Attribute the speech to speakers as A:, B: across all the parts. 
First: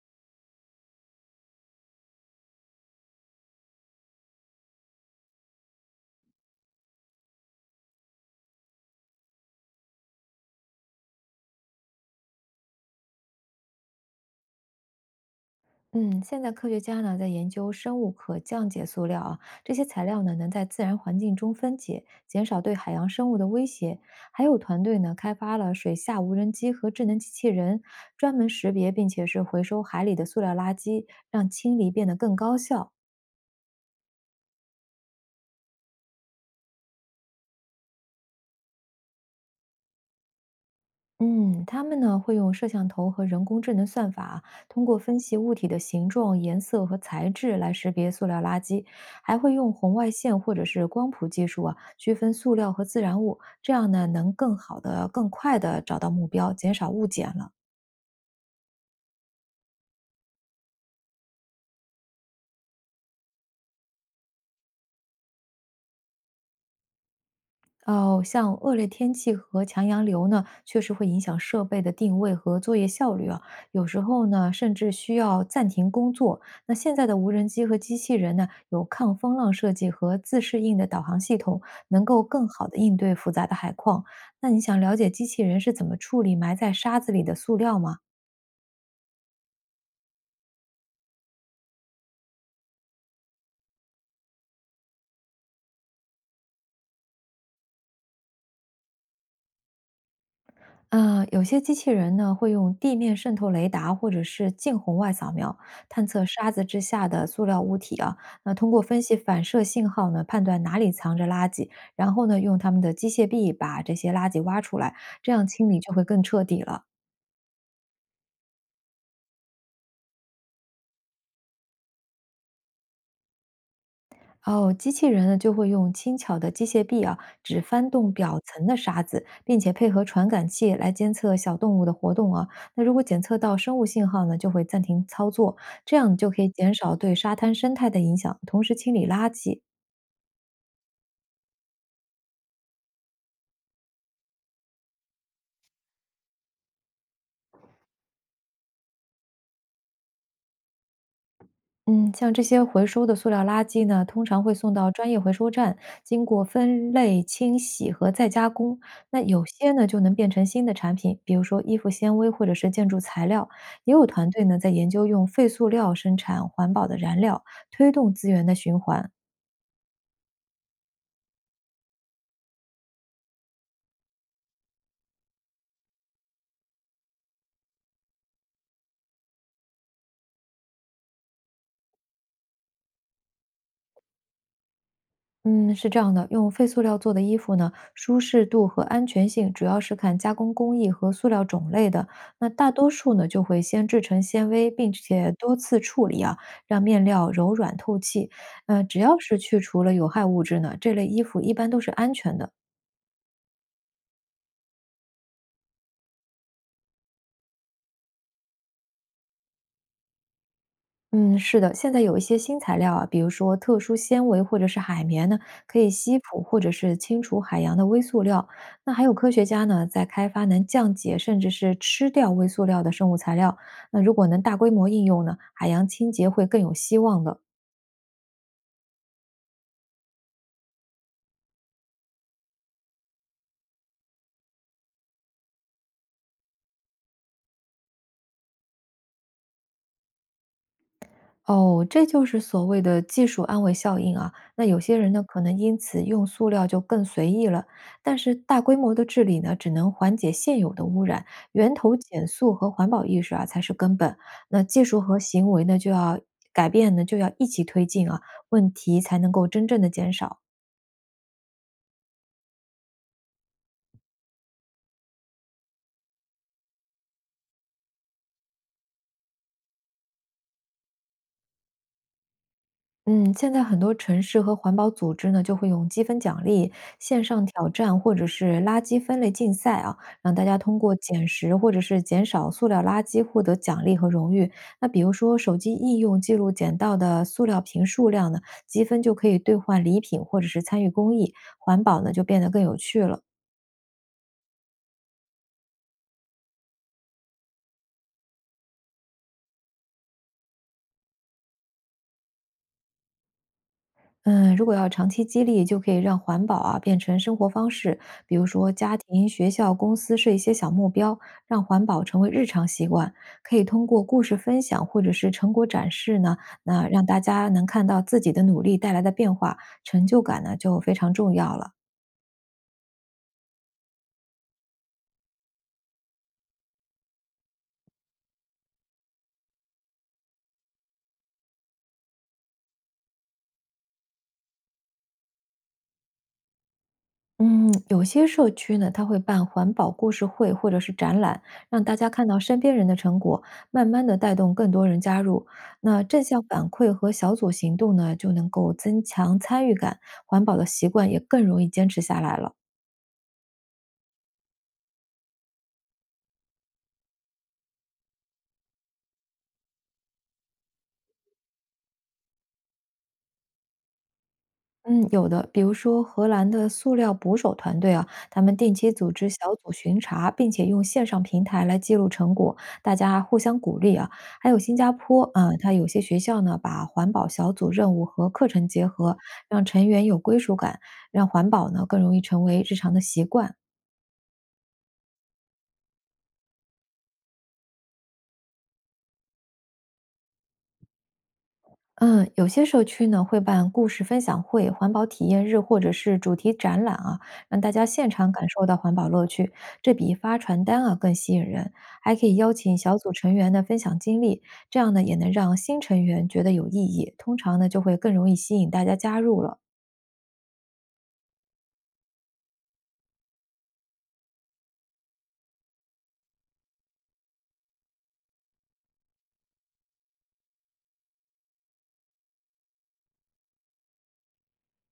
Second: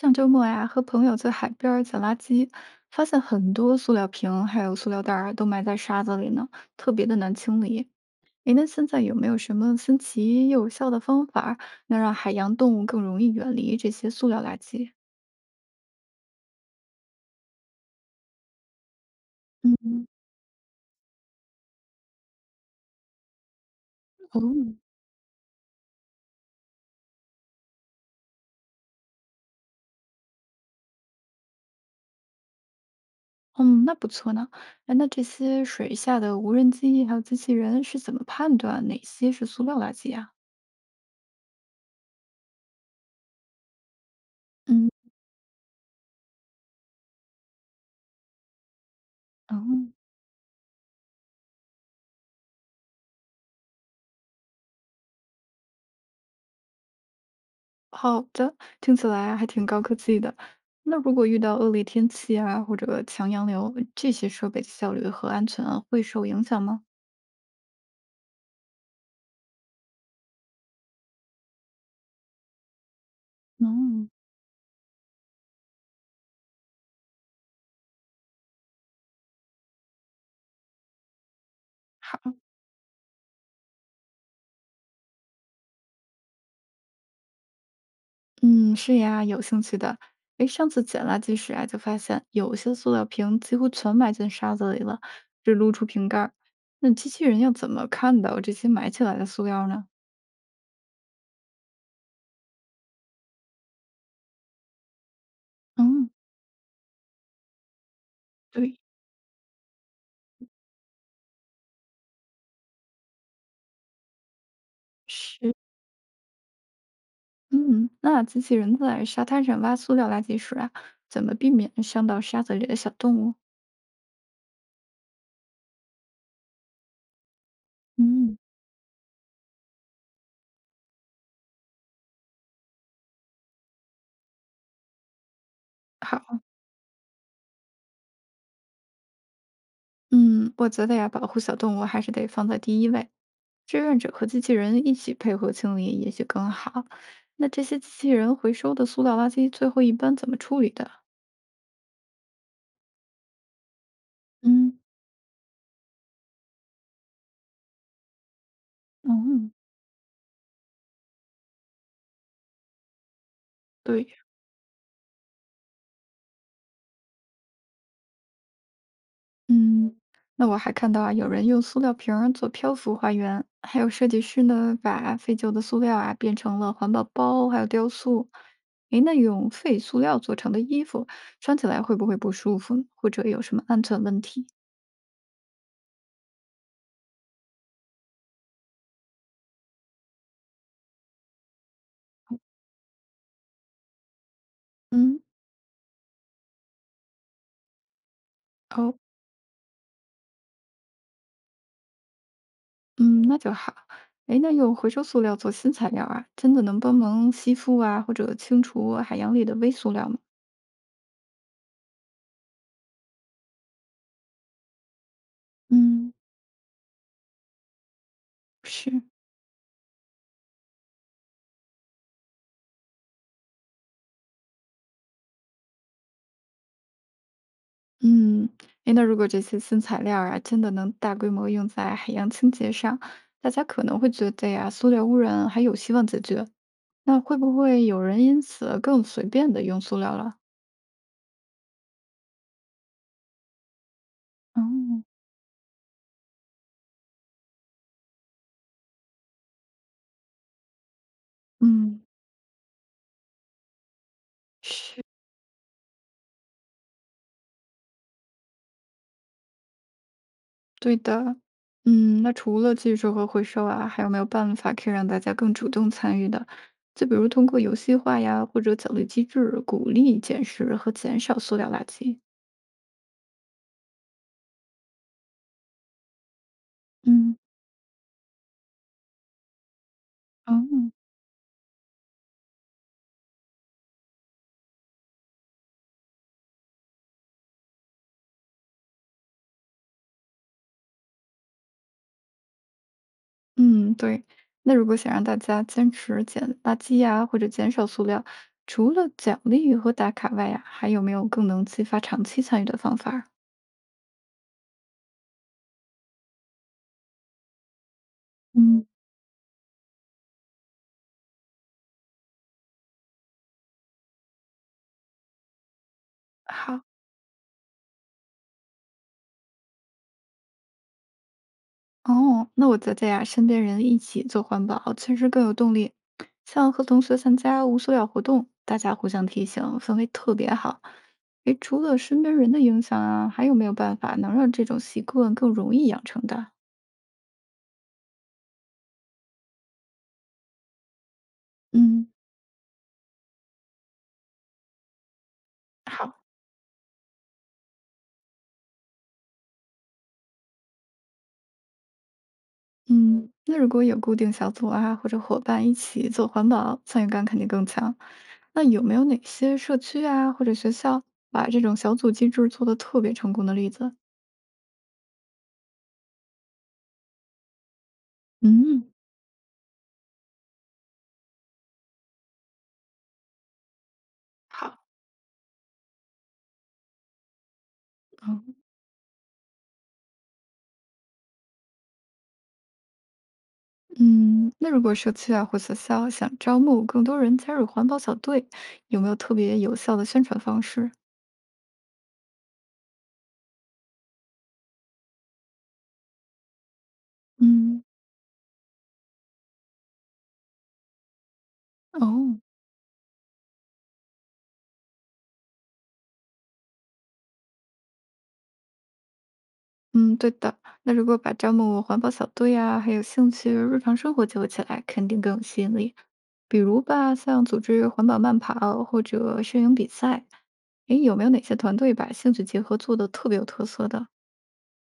A: 上周末呀，和朋友在海边儿捡垃圾，发现很多塑料瓶还有塑料袋儿都埋在沙子里呢，特别的难清理。诶，那现在有没有什么新奇又有效的方法儿能让海洋动物更容易远离这些塑料垃圾？
B: 嗯，现在科学家呢在研究生物可降解塑料啊，这些材
A: 嗯。
B: 料呢能在自然环境中分解，减少对海洋生物的威胁。还有
A: 哦。
B: 团队呢开发了水下无人机和智能机器人，专门识别并且是回收海里的塑料垃圾，让清理变得更高效。
A: 嗯，那不错呢。哎，那这些水下的无人机还有机器人是怎么判断哪些是塑料垃圾呀？
B: 嗯，他们呢会用摄像头和人工智能算法，通
A: 嗯。
B: 过分析物体的形状、颜色和材质来识别塑料垃圾，还会
A: 哦。
B: 用红外线或者是光谱技术啊，区分塑料和自然物，这样呢能更好的、更快的找到目标，减少误检了。
A: 好的，听起来还挺高科技的。那如果遇到恶劣天气啊，或者强洋流，这些设备的效率和安全啊会受影响吗？
B: 哦，像恶劣天气和强洋流呢，确实会影响设备的定位和作业效率啊。有时
A: 嗯。
B: 候呢，甚至需要暂停工作。那现在的无人机和机器人呢，有抗风浪设计和自适应的导航系统，能
A: 好，
B: 够更好的应对复杂的海况。那你想了解机器人是怎么处理埋在沙子里的塑料吗？
A: 嗯，是呀，有兴趣的。诶，上次捡垃圾时啊，就发现有些塑料瓶几乎全埋进沙子里了，只露出瓶盖儿。那机器人要怎么看到这些埋起来的塑料呢？
B: 有些机器人呢会用地面渗透雷达或者是近红外扫描探
A: 嗯。
B: 测沙子之下的塑料物体啊。那通
A: 对。
B: 过分析反射信号呢，判断哪里藏着垃圾，然后呢用他们的机械臂把这些垃圾挖出来，这样
A: 是。
B: 清理就会更彻底了。
A: 嗯，那机器人在沙滩上挖塑料垃圾时啊，怎么避免伤到沙子里的小动物？
B: 哦，机器人呢就会用轻巧的机械臂啊，只翻动
A: 嗯。
B: 表层的沙子，并且配合传感器来监测小动物的活动啊。那如果检测到生物信号呢，就会暂停操作，这样就
A: 好，
B: 可以减少对沙滩生态的影响，同时清理垃圾。
A: 嗯，我觉得呀，保护小动物还是得放在第一位，志愿者和机器人一起配合清理，也许更好。那这些机器人回收的塑料垃圾最后一般怎么处理的？
B: 嗯，像这些回收的塑料垃圾呢，通常会送
A: 嗯。
B: 到专业回收站，经过分类、清洗和再加工。那有
A: 嗯。
B: 些呢，就能变成新的产品，比如说衣服纤维或者是建筑材料。也有
A: 对。
B: 团队呢，在研究用废塑料生产环保的燃料，推动资源的循环。
A: 嗯，那我还看到啊，有人用塑料瓶儿做漂浮花园，还有设计师呢，把废旧的塑料啊变成了环保包，还有雕塑。诶，那用废塑料做成的衣服，穿起来会不会不舒服呢？或者有什么安全问题？
B: 嗯，是这样的，用废塑料做的衣服呢，舒适度和安全性主要是看加工工艺和塑料种类的。那大多数呢，就会先制成纤维，并
A: 嗯。
B: 且多次处理啊，让面料柔软透气。嗯，
A: 哦。
B: 只要是去除了有害物质呢，这类衣服一般都是安全的。
A: 嗯，那就好。哎，那用回收塑料做新材料啊，真的能帮忙吸附啊，或者清除海洋里的微塑料吗？
B: 嗯，是的，现在有一些新材料啊，比如说特殊纤维或者是海绵呢，可以
A: 嗯。
B: 吸附或者是清除海洋的微塑料。那
A: 是。
B: 还有科学家呢，在开发能降解甚至是吃掉微塑料的生物材料。那如果能大规模应用呢，海洋清洁会更有希望的。
A: 嗯。哎，那如果这些新材料啊，真的能大规模用在海洋清洁上，大家可能会觉得呀，塑料污染还有希望解决。那会不会有人因此更随便的用塑料了？
B: 哦，这就是所谓的技术安慰效应啊。
A: 哦。
B: 那有些人呢，可能因此用塑料就更随意了，但是大规模的治理呢，只能缓解现有的污染，源头
A: 嗯。
B: 减塑和环保意识啊才是根本。那技术
A: 是。
B: 和行为呢，就要改变呢，就要一起推进啊，问题才能够真正的减少。
A: 对的，嗯，那除了技术和回收啊，还有没有办法可以让大家更主动参与的？就比如通过游戏化呀，或者奖励机制，鼓励捡拾和减少塑料垃圾。
B: 嗯，现在很多城市和环保组织呢，就会用积分奖励、线
A: 嗯。
B: 上挑战或者是垃圾分类竞赛啊，让大
A: 哦。
B: 家通过捡拾或者是减少塑料垃圾获得奖励和荣誉。那比如说手机应用记录捡到的塑料瓶数量呢，积分就可以兑换礼品或者是参与公益，环保呢就变得更有趣了。
A: 嗯，对。那如果想让大家坚持捡垃圾呀，或者减少塑料，除了奖励和打卡外呀，还有没有更能激发长期参与的方法儿？
B: 嗯，如果要长期激励，就可以让环保啊变成生活方式，比如说
A: 嗯。
B: 家庭、学校、公司设一些小目标，让环保成为日常习惯。可以通过故事分享或者是成果展示呢，
A: 好。
B: 那让大家能看到自己的努力带来的变化，成就感呢就非常重要了。
A: 哦，那我觉得呀，身边人一起做环保，确实更有动力。像和同学参加无塑料活动，大家互相提醒，氛围特别好。诶，除了身边人的影响啊，还有没有办法能让这种习惯更容易养成的？
B: 嗯，有些社区呢，它会办环保故事会或者是展览，让大
A: 嗯。
B: 家看到身边人的成果，慢慢的带动更多人加入。那
A: 好，
B: 正向反馈和小组行动呢，就能够增强参与感，环保的习惯也更容易坚持下来了。
A: 嗯，那如果有固定小组啊，或者伙伴一起做环保，参与感肯定更强。那有没有哪些社区啊，或者学校把这种小组机制做得特别成功的例子？
B: 嗯，有的，比如说荷兰的塑料捕手团队啊，他们定
A: 嗯。
B: 期组织小组巡查，并且用线上平台来记录成果，大家互相鼓励啊。还有新
A: 好。
B: 加坡啊，它有些学校呢，把环保小组任务和课
A: 嗯。
B: 程结合，让成员有归属感，让环保呢更容易成为日常的习惯。
A: 嗯，那如果社区啊或学校想招募更多人加入环保小队，有没有特别有效的宣传方式？
B: 嗯，有些社区呢会办故事分享会、环保体验日或者是主题展览啊，让大
A: 嗯。
B: 家现场感受到环保乐趣，这比发传单啊更吸引人。还可以
A: 哦。
B: 邀请小组成员呢分享经历，这样呢也能让新成员觉得有意义，通常呢就会更容易吸引大家加入了。
A: 嗯，对的。那如果把招募环保小队啊，还有兴趣日常生活结合起来，肯定更有吸引力。比如吧，像组织环保慢跑或者摄影比赛，诶，有没有哪些团队把兴趣结合做得特别有特色的？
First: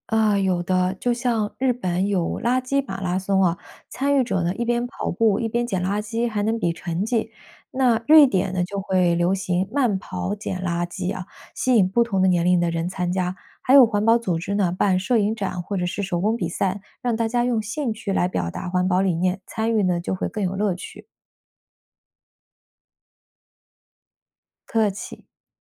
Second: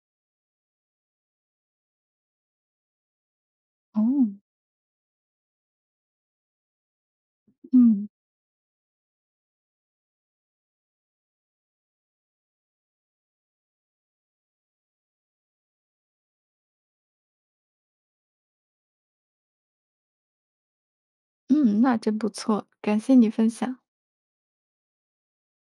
B: 啊，有的，就像日本有垃圾马拉松啊，
A: 哦。
B: 参与者呢一边跑步一边捡垃圾，还能比成绩。那
A: 嗯
B: 瑞典呢就会流行慢跑捡垃圾啊，吸引不同的年龄的人参加。还有环保组织呢办摄影展或者是手工比赛，让大家用兴趣来表达环保理念，参与呢就会更有乐趣。
A: 嗯，那真不错，感谢你分享。
B: 客气。